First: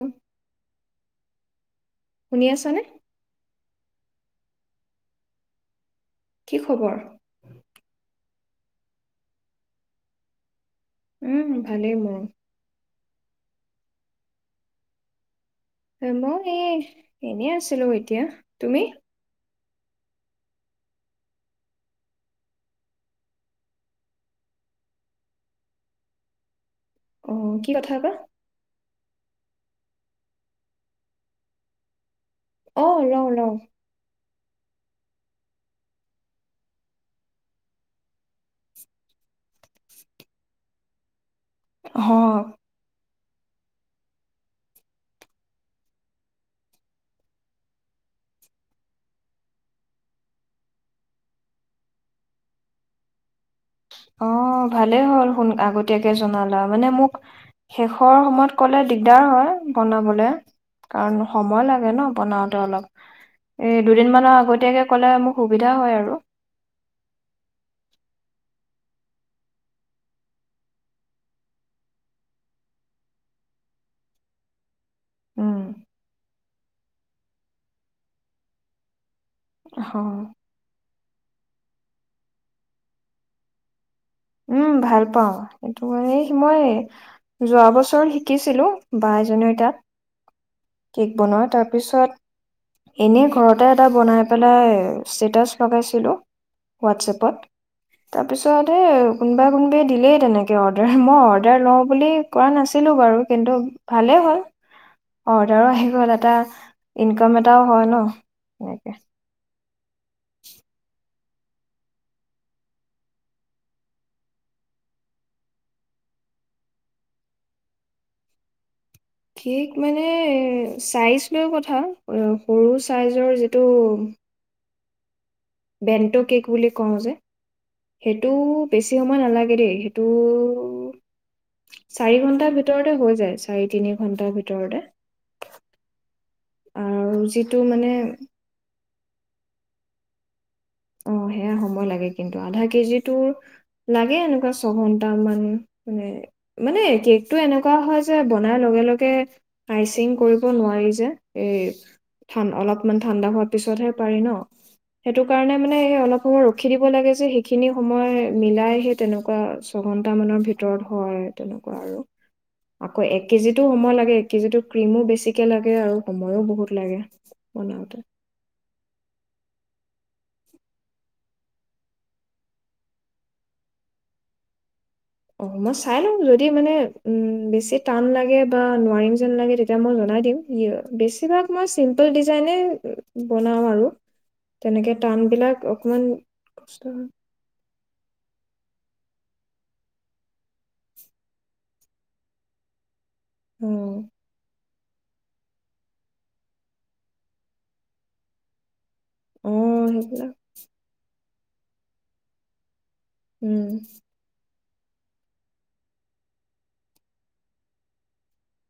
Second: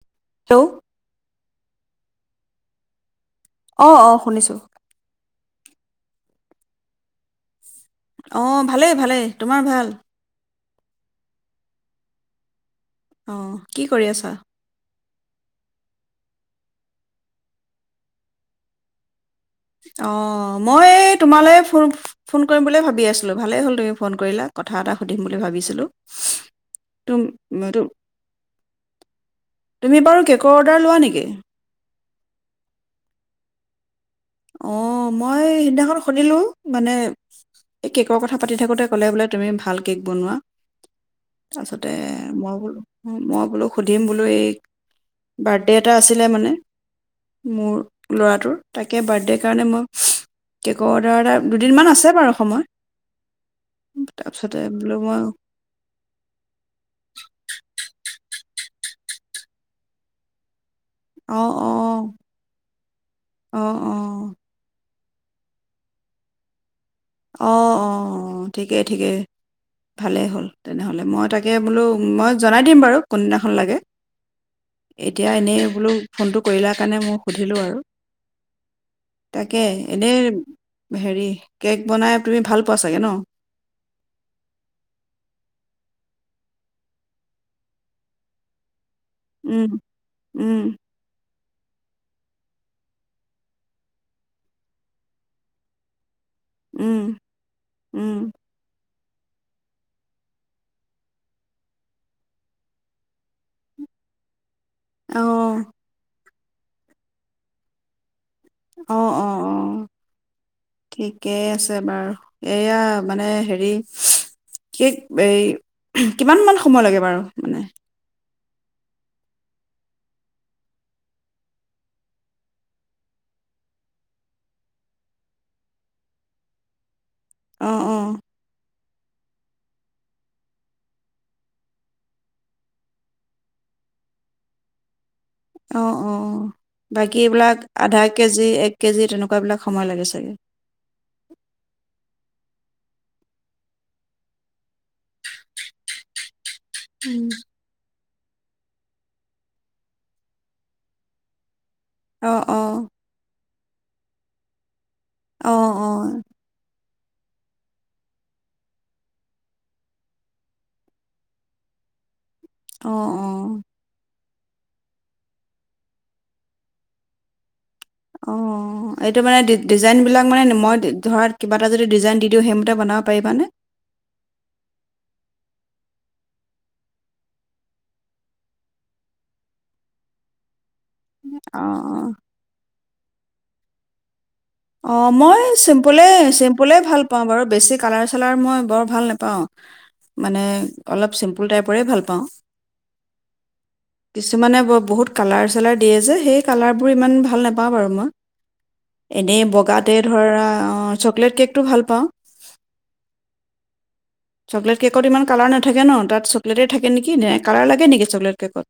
উ হ্ল' শুনি আছনে অ অ শুনিছো কি খবৰ অঁ ভালেই ভালেই তোমাৰ ভাল উম ভালেই মোৰ। অ কি কৰি আছা? মই এই এনেই আছিলো এতিয়া তুমি? অঁ মই তোমালৈ ফোন ফোন কৰিম বুলিয়ে ভাবি আছিলো ভালেই হ'ল তুমি ফোন কৰিলা কথা এটা সুধিম বুলি ভাবিছিলোঁ। তুম অ কি তু- কথা বা? তুমি বাৰু কেকৰ অৰ্ডাৰ লোৱা নেকি? অহ লওঁ লওঁ। অঁ মই সিদিনাখন সুধিলোঁ মানে এই কেকৰ কথা পাতি থাকোঁতে ক'লে বোলে তুমি ভাল কেক বনোৱা। তাৰপাছতে অ' মই কলো - মই বোলো সুধিম বোলো এই বাৰ্থডে' এটা আছিলে মানে মোৰ ল'ৰাটোৰ তাকে। তাকে বাৰ্থডেৰ কাৰণে মই কেকৰ অৰ্ডাৰ এটা দুদিনমান আছে বাৰু সময়- অ তাৰপিছতে বোলো ভালেই মই হ'ল শুন আগতীয়াকে জনালা মানে মোক শেষ- ৰ সময়ত ক'লে দিগদাৰ হয় বনাবলৈ- কাৰণ অ', সময় লাগে অ', ন বনাওতে অলপ অ', এই দুদিন মানৰ অ', আগতীয়াকে- সুবিধা হয় আৰু- অঁ অঁ ঠিকেই ঠিকেই ভালেই হ'ল তেনেহ'লে মই তাকে বোলো মই জনাই দিম বাৰু কোনদিনাখন লাগে, এতিয়া উম, এনেই বোলো ফোনটো কৰিলা কাৰণে মই সুধিলোঁ আৰু- তাকে অ' এনেই- হেৰি- কেক বনাই তুমি ভাল পোৱা চাগে ন? উম ভাল পাওঁ সেইটো কাৰনে মই যোৱা বছৰ শিকিছিলোঁ। বা এজনীৰ তাত। উম উম কেক বনোৱা তাৰপিছত এনেই ঘৰতে এটা বনাই পেলাই ষ্টেটাচ লগাইছিলো। উম হোৱাটছএপত উম তাৰপিছতে- কোনোবাই কোনোবাই দিলেই তেনেকৈ অৰ্ডাৰ মই অৰ্ডাৰ লওঁ বুলি কৰা নাছিলোঁ বাৰু কিন্তু ভালেই হ'ল। অ', অৰ্ডাৰো আহি গ'ল এটা ইনকাম এটাও হয় ন। এনেকে অ অ অ। ঠিকেই আছে বাৰু এয়া মানে হেৰি কি এই কিমান মান সময় লাগে বাৰু মানে? কেক মানে চাইজ লৈও কথা সৰু চাইজৰ যিটো- বেণ্ট কেক বুলি কওঁ যে- অ', অ', সেইটো- বেছি সময় নালাগে দেই সেইটো চাৰি ঘন্টাৰ ভিতৰতে হৈ যায় চাৰি তিনি ঘন্টাৰ ভিতৰতে। অ অ বাকী আৰু এইবিলাক যিটো মানে আধা কেজি এক- কেজি তেনেকুৱা বিলাক সময় লাগে চাগে। অ সেয়া সময় লাগে কিন্তু আধা কেজি তো লাগে এনেকুৱা ছঘন্টামান মানে- মানে কেকটো এনেকুৱা হয়- যে বনাৰ লগে লগে আইচিং কৰিব নোৱাৰি যে এই- অঁ অঁ অলপমান ঠাণ্ডা হত - পিছতহে পাৰি ন? সেইটো কাৰণে আ অঁ অঁ অলপ সময় ৰখি দিব লাগে যে সেইখিনি সময় মিলাইহে তেনেকুৱা ছঘন্টা মানৰ ভিতৰত হয় তেনেকুৱা আৰু আকৌ অঁ এক অঁ কেজিতোও সময় লাগে কি যো ক্ৰীমো বেছিকে লাগে আৰু সময়ো বহুত লাগে বনাওতে অঁ এইটো মানে ডিজাইনবিলাক মানে মই ধৰা কিবা এটা যদি ডিজাইন দি দিওঁ সেইমতে বনাব পাৰিবানে অ মই চাই লওঁ যদি মানে উম বেছি টান লাগে বা নোৱাৰিম যেন লাগে তেতিয়া মই জনাই দিম ই বেছিভাগ মই অঁ চিম্পল অঁ ডিজাইনে বনাওঁ আৰু তেনেকে অ মই টানবিলাক চিম্পুল অকমান চিম্পলে কষ্ট ভাল হয়। পাওঁ বাৰু বেছিক কালাৰ চালাৰ মই বৰ ভাল নোপাওঁ মানে অলপ চিম্পুল টাইপৰে ভাল পাওঁ অ কিছুমানে বুত কাৰ চালাৰ দিয়ে যে সেই কালাৰবোৰ ভাল নাপাওঁ বাৰু মই এনেই অ বগাতে সেইবিলাক ধৰা চকলেট কেকটো ভাল পাওঁ উম চকলেট কেকত ইমান কালাৰ নাথাকে ন তাত চকলেটেই থাকে নেকি কালাৰ লাগে নেকি চকলেট কেকত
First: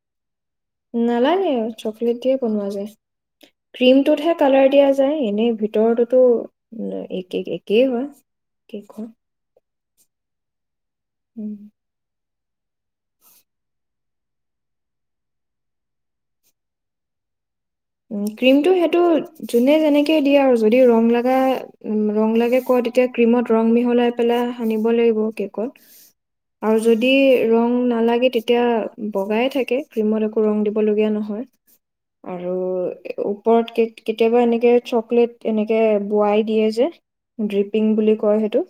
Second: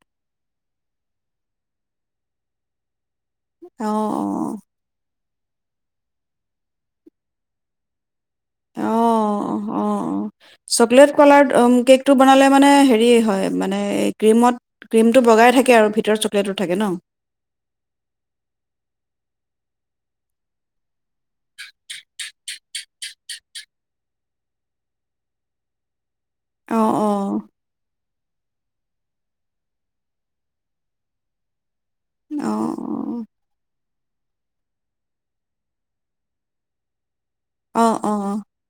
নালানানে চকলেট দিয়ে বনোৱা যায় অঁ ক্ৰীমটোতহে অঁ কালাৰ দিয়া যায় এনেই ভিতৰতোতো একে একেই হয় কি কোৱা অ অ চকলেট কালাৰ্ কেকটো বনালে মানে হে হয় মানে কমত ক্ৰীমটো বগাই থাকে আৰু ভিতৰত চকলেটোটো থাকে ন ক্ৰীমটো সেইটো যোনে যেনেকে দিয়ে আৰু যদি ৰং লগা ৰং লগাকে কয় তেতিয়া ক্ৰীমত ৰং মিহলাই পেলাই সানিব লাগিব কেকত আৰু অঁ যদি অঁ ৰং নালাগে তেতিয়া বগাই থাকে ক্ৰীমত একো ৰং দিবলগীয়া নহয় আৰু আৰু অঁ ওপৰত কেতিয়াবা এনেকে চকলেট এনেকে বোৱাই দিয়ে যে অঁ ড্ৰিপিং বুলি অঁ কয় সেইটো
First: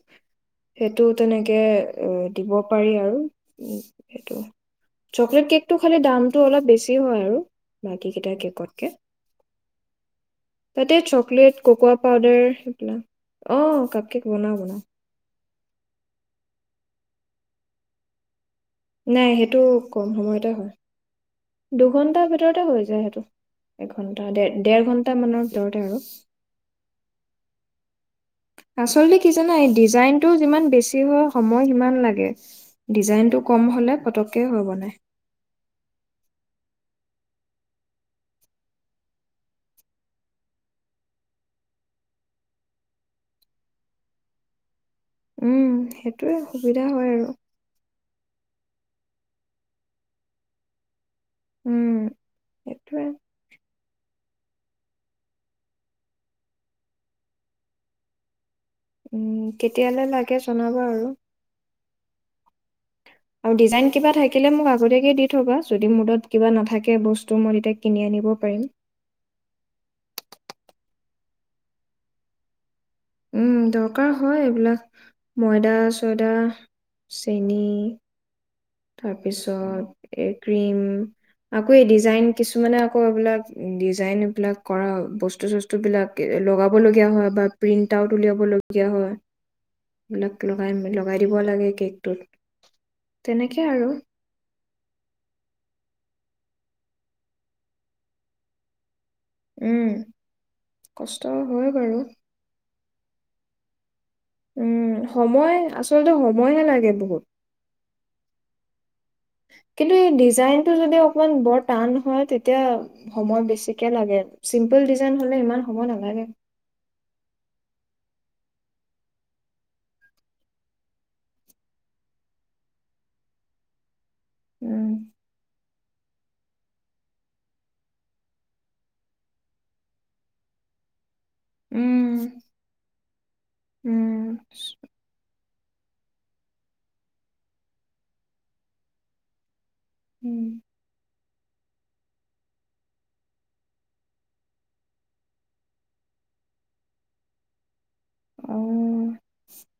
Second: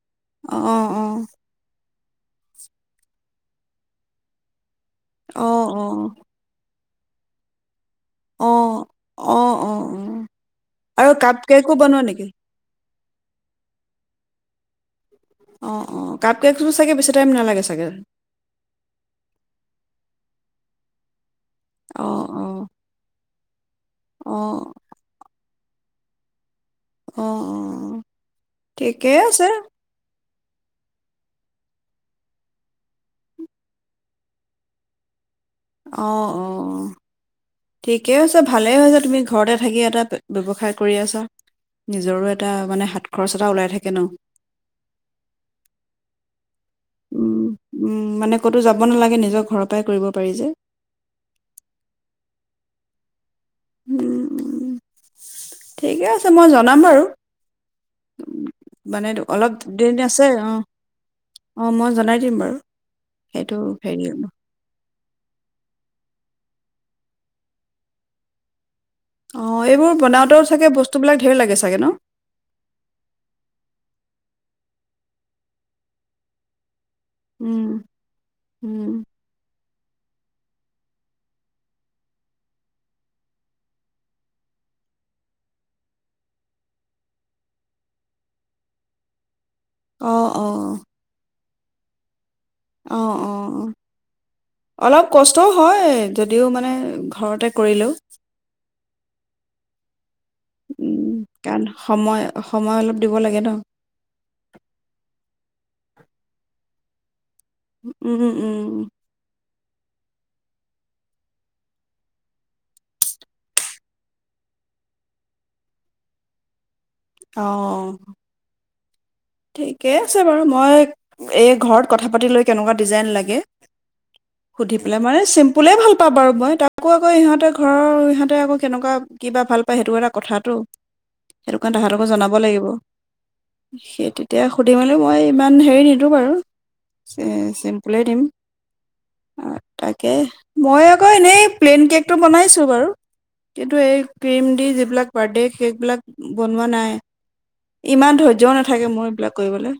অঁ অঁ সেইটো তেনেকে দিব পাৰি আৰু সেইটো অঁ অঁ চকলেট অঁ কেকটো খালি দামটো অলপ বছি বে হয় আৰু বাকী কেইটাক অঁ অঁ অঁ অঁ তাতে আৰু কাপ চকলেট কেকো ককোৱা বনোৱা নেকি পাউদাৰ সেইবিলাক আহ কাপ কেক বনাও বনাও অ অ কাপ কেকো চাগে বেছি টাইম নালাগে চাগে নাই সেইটো কম সময়তে হয় অঁ দুঘন্টাৰ অঁ ভিতৰতে হৈ যায় সেইটো এঘন্টা ডেৰ অঁ ডেৰ ঘণ্টা মানৰ ভিতৰতে আৰু অঁ অঁ ঠিকে আচলতে কি আছে জানা এই ডিজাইন যিমান বেছি হয় সময় সিমান লাগে ডিজাইনটো কম হলে পটককে অঁ অঁ ঠিকেই হৈছে ভালেই হৈছে তুমি ঘৰতে থাকি এটা ব্যৱসায় কৰি আছা নিজৰো এটা মানে হাত খৰচ এটা ওলাই থাকে ন উম সেইটোয়ে সুবিধা হয় আৰু মানে কতো যাব নালাগে নিজৰ ঘৰৰ পৰাই কৰিব পাৰি যে উম সেইটোৱে ঠিকে আছে মই জনাম বাৰু মানে উম অলপ দেৰি কেতিয়ালে আছে লাগে অ জনাবা আৰু অ মই জনাই দিম বাৰু আৰু সেইটো ডিজাইন হেৰি কিবা থাকিলে মোক আগতীয়াকে দি থবা যদি মডত কিবা নাপ থাকে বস্তু মই তেতিয়া কিনি আনিব পাৰিম অ এইবোৰ বনাওঁতেও চাগে বস্তুবিলাক ঢেৰ লাগে চাগে ন উম দৰকাৰ হয় এইবিলাক ময়দা চয়দা চেনি উম, উম। তাৰপিছত এ ক্ৰীম আকৌ এই ডিজাইন কিছুমানে আকৌ এইবিলাক ডিজাইন এইবিলাক কৰা বস্তু চস্তু বিলাক লগাব লগীয়া হয় বা প্ৰিন্ট আউট উলিয়াব লগীয়া হয় অঁ অঁ লগাই লগাই লাগে কেকটোত অ অ তেনেকে অ আৰু অলপ কষ্টও হয় যদিও মানে ঘৰতে কৰিলেও উম কষ্ট উম কাৰণ হয় বাৰু সময় সময় অলপ দিব লাগে ন উম সময় আচলতে সময়হে লাগে বহুত উম উম কিন্তু এই ডিজাইনটো যদি অকমান বৰ টান হয় তেতিয়া সময় বেছিকে লাগে চিম্পুল ডিজাইন হ'লে ইমান সময় নালাগে অঁ অঁ ঠিকে আছে বাৰু মই এই ঘৰত কথা পাতি লৈ কেনেকুৱা ডিজাইন লাগে সুধি উম পেলাই মানে চিম্পুল ভাঁল প পা বাৰু মই তাকো আকৌ ইহঁতে ঘৰৰ ইহঁতে আকৌ কেনেকুৱা কিবা ভাল পায় সেইটো এটা কথাাতটো সেইটো কাৰণে তাহাঁতকো উম জনাব লাগিব স উম তেতিয়া সুধিমেলো মই ইমান হেৰি নিদিওঁ বাৰু চি চিম্পুলেই দিম আ তাকে উম মই আক এনেই প্লেইন কেকটো বনাইছোঁ বাৰু কিন্তু এই ক্ৰীম দি যিবিলাক বাৰ্থডে সেইকবিলাক বনোৱা নাই। ইমান ধৈৰ্যও নাথাকে মোৰ। অ বিলাক কৰিবলৈ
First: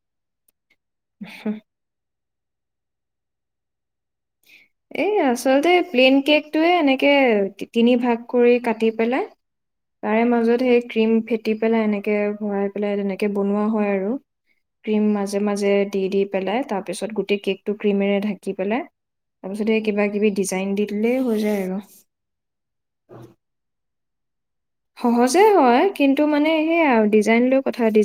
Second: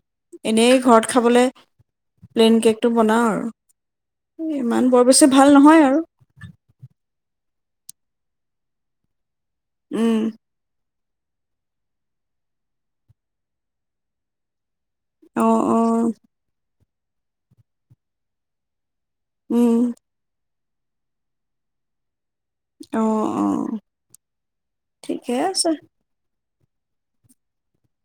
এনেই ঘৰত খাবলে প্লেইন কেকটো বনাও আৰু। ইমান বৰ এই বেছি ভাল আচলতে নহয় আৰু প্লেইন কেকটোয়ে এনেকে টি তিনি ভাগ কৰি কাটি পেলাই। উম তাৰে মাজত সেই ক্ৰীম ফেটি পেলাই এনেকে ভৰাই পেলাই তেনেকে বনোৱা হয় আৰু। ক্ৰীম মাজে অ মাজে অ দি দি পেলাই তাত। তাৰপিছত গোটেই কেক টো ক্ৰীমেৰে ঢাকি পেলাই। উম তাৰপিছতে কিবা কিবি দিছ লাইন দি দিলেই হৈ যায় আৰু। অঁ', অঁ। সহজে হয় কিন্তু মানে সেইয়া আৰু ডিজাইন লৈ কথা ডি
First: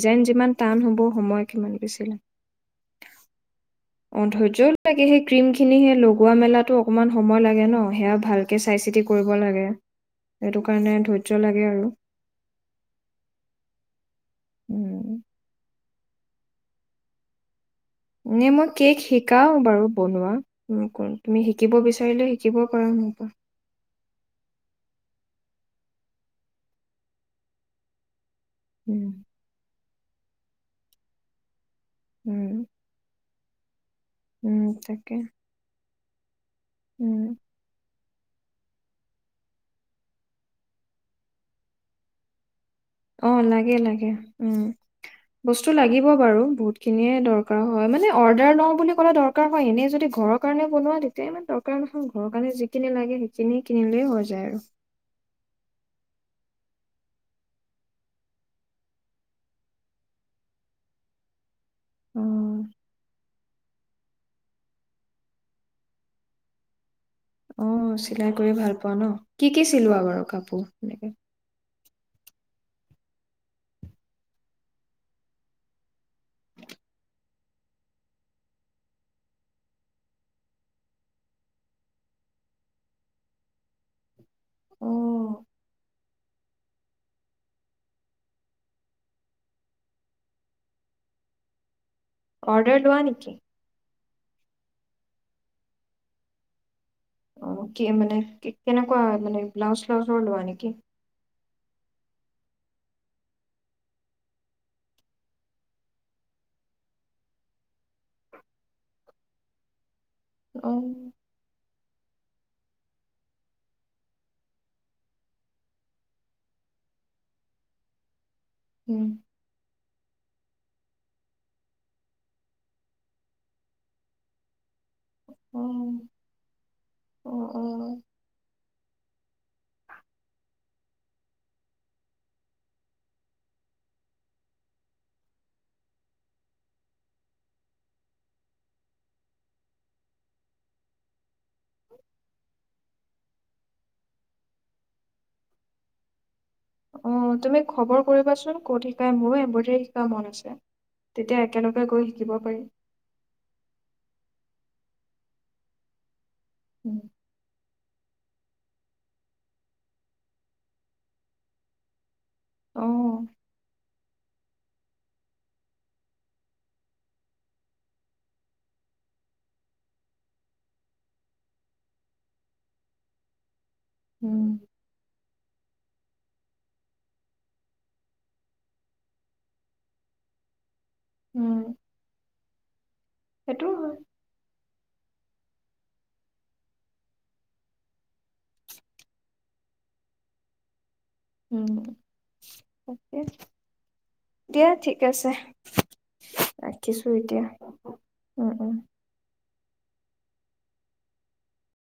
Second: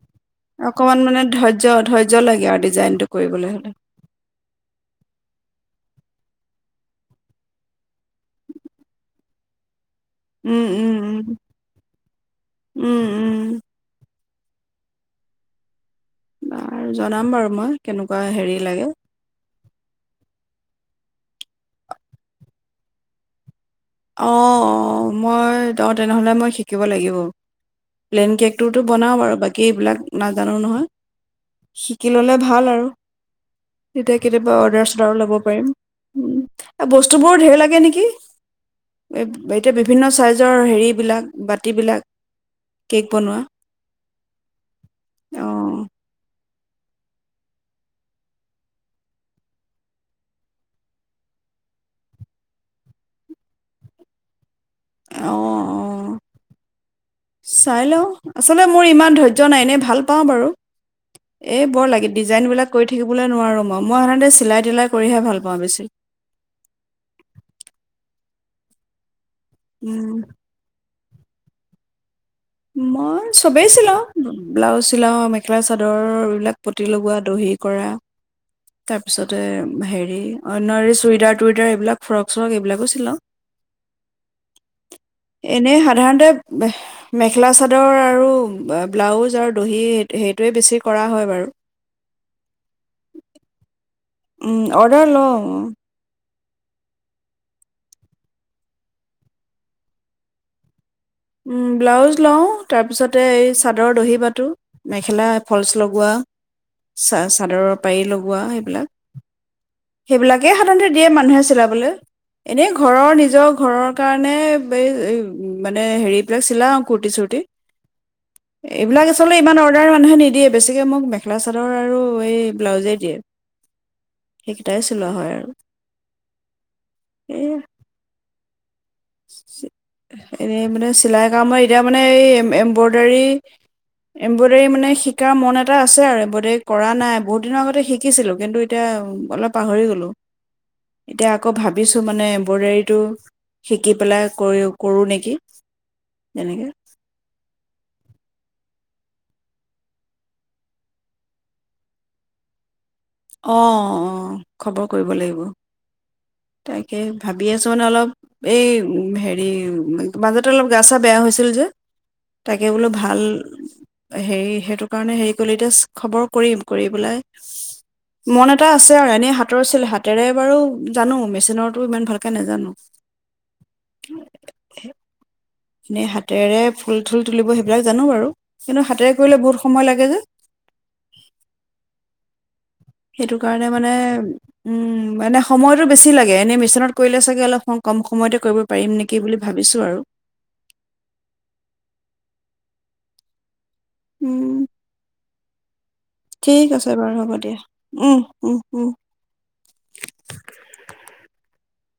অকণমান মানে ধৈৰ্য্য ধৈৰ্য্য লাগে আৰু ডিজাইনটো কৰিবলৈ হ'লে। অঁ', ধৈয্য লাগে সেই ক্ৰীম খিনি সে লগোৱা মেলাতো অকনমান সময় লাগে ন সেয়া ভালকে চাই চিতি কৰিব লাগে। সেইটো উম, কাৰণে ধৈৰ্য লাগে উম, আৰু উম, উম, উম। উম। বাৰু জনাম বাৰু মই। কেনেকুৱা নে হেৰি মই লাগে কেক শিকাওঁ। বাৰু বনোৱা তুমি শিকিব বিচাৰিলে শিকিব পৰা মোৰ পা। অ', অ', মই অ', তেনেহ'লে মই শিকিব লাগিব প্লেইন কেক তোৰটো উম বনাও বাৰু বাকী এইবিলাক নাজানো নহয়। শিকিললে উম ভাল আৰু। তেতিয়া কেতিয়াবা উম অৰ্ডাৰ তাকে চৰ্ডাৰো ল'ব পাৰিম। উম। বস্তু উম বোৰো ধেৰ লাগে নেকি? [unintelligible] এতিয়া বিভিন্ন ছাইজৰ হেৰিবিলাক বাতিবিলাক। কেক অ বনোৱা লাগে লাগে বস্তু অঁ লাগিব বাৰু বুত খিনিয়ে দৰকাৰ হয় মানে অৰ্ডাৰ লওঁ বুলি ক'লে দৰকাৰ হয় এনেই যদি ঘৰৰ কাৰনেে বনোৱা তেতিয়া ইমান দৰকাৰ নহয় ঘৰৰ কাৰণে যিখিনি লাগে সেইখিনি কিনিলে হৈ যায় আৰু অ অ চাই লওঁ আচলতে মোৰ ইমান ধৈৰ্য্য নাই এনে ভাল পাওঁ বাৰু এই বৰ লাগে অ ডিজাইনবিলাক কৰি থাকিবলৈ নোৱাৰোঁ মই অ মই সাধাৰণতে চিলাই তিলাই কৰিহে ভাল পাওঁ বেছি অ চিলাই কৰিয় ভাল পোৱা ন কি কি চিলোৱা উম, বাৰু কাপোৰ এনেকে মই চবেই চিলাওঁ ব্লাউজ চিলাওঁ মেখেলা চাদৰ এইবিলাক পতি লগোৱা দহি কৰা তাৰপিছতে হেৰি অন্য চুৰিডাৰ টুৰিডাৰ এইবিলাক ফ্ৰক চৰক এইবিলাকো অ চিলাওঁ এনে সাধাৰণতে মেখেলা চাদৰ আৰু ব্লাউজ আৰু দহি সেইটোৱেই বেছি কৰা হয় বাৰু অৰ্ডাৰ লোৱা নেকি উম অৰ্ডাৰ লওঁ অ কি মানে কেনেকুৱা মানে ব্লাউজ চ্লাউজৰ লোৱা নেকি ব্লাউজ লওঁ তাৰপিছতে এই চাদৰৰ দহি পাতো মেখেলা ফলচ লগোৱাা চাদৰৰ পাৰি লগোৱা সেইবিলাক সেইবিলাকে সাধাৰণতে দিয়ে অ', মানুহে চিলাবলৈ এনেই ঘৰৰ নিজৰ ঘৰৰ কাৰণে এই মানে মানে হেৰিবিলাক চিলা অ কুুৰ্তি চূুৰটি এইবিলাক উম। আচলতে ইমান অৰ্ডাৰ মানুহেকি দিয়ে বেছিকে মোক মেখেলা চাদৰ আৰু এই ব্লাউজেই দিয়ে সেইকেইটাই চোৱা হয় আৰু অ', অ', সেইে অ', এনে মানে চিলাই কামত এতিয়া মানে এই এমব্ৰইডাৰী এম্ব্ৰইডাৰী মানে শিকাৰ মন এটা আছে আৰু এমব্ৰইডাৰী কৰা নাই বহুত দিনৰ আগতে শিকিছিলোঁ কিন্তু এতিয়া অলপ পাহৰি গ'লো এতিয়া আকৌ ভাবিছোঁ মানে এম্ব্ৰইডোৰীটো [unintelligible] শিকি পেলাই কৰি কৰো নেকি তেনেকে অ' তুমি খবৰ কৰিবাচোন। ক'ত শিকাই মোৰো এম্ব্ৰডাৰৰী শিকা মন আছে। তেতিয়া একেলগে গৈ শিকিব পাৰি। অ' অ'খবৰ কৰিব লাগিব। তাকে উম, ভাবি আছো মানে অলপ এই হেৰি মাজতে অলপ গা চা বেয়া হৈছিল যে। তাকে বোলো ভাল। অ', হেৰি সেইটো কাৰণে হেৰি কৰিলি এতিয়া খবৰ কৰিম কৰি পেলাই এনেই মন এটা আছে আৰু এনে হাতৰছিল হাতেৰে বাৰু জানো মেচিনৰতো ইমান ভালকে নাজানো উম, এনেই হাতেৰে ফুল থুল তুলিব সেইবিলাক জানো বাৰু কিন্তু হাতেৰে কৰিলে বহুত সময় লাগে যে। উম, সেইটো কাৰণে সেইটোও মানে হয়, উম। মানে সময়টো বেছি লাগে এনেই মেচিনত কৰিলে চাগে অলপ কম সময়তে কৰিব পাৰিম নেকি বুলি ভাবিছোঁ আৰু। উম তাকে। উম দিয়া ঠিক আছে। ঠিক আছে ৰাখিছোঁ বাৰু হ'ব এতিয়া, দিয়া উম- উম- উম।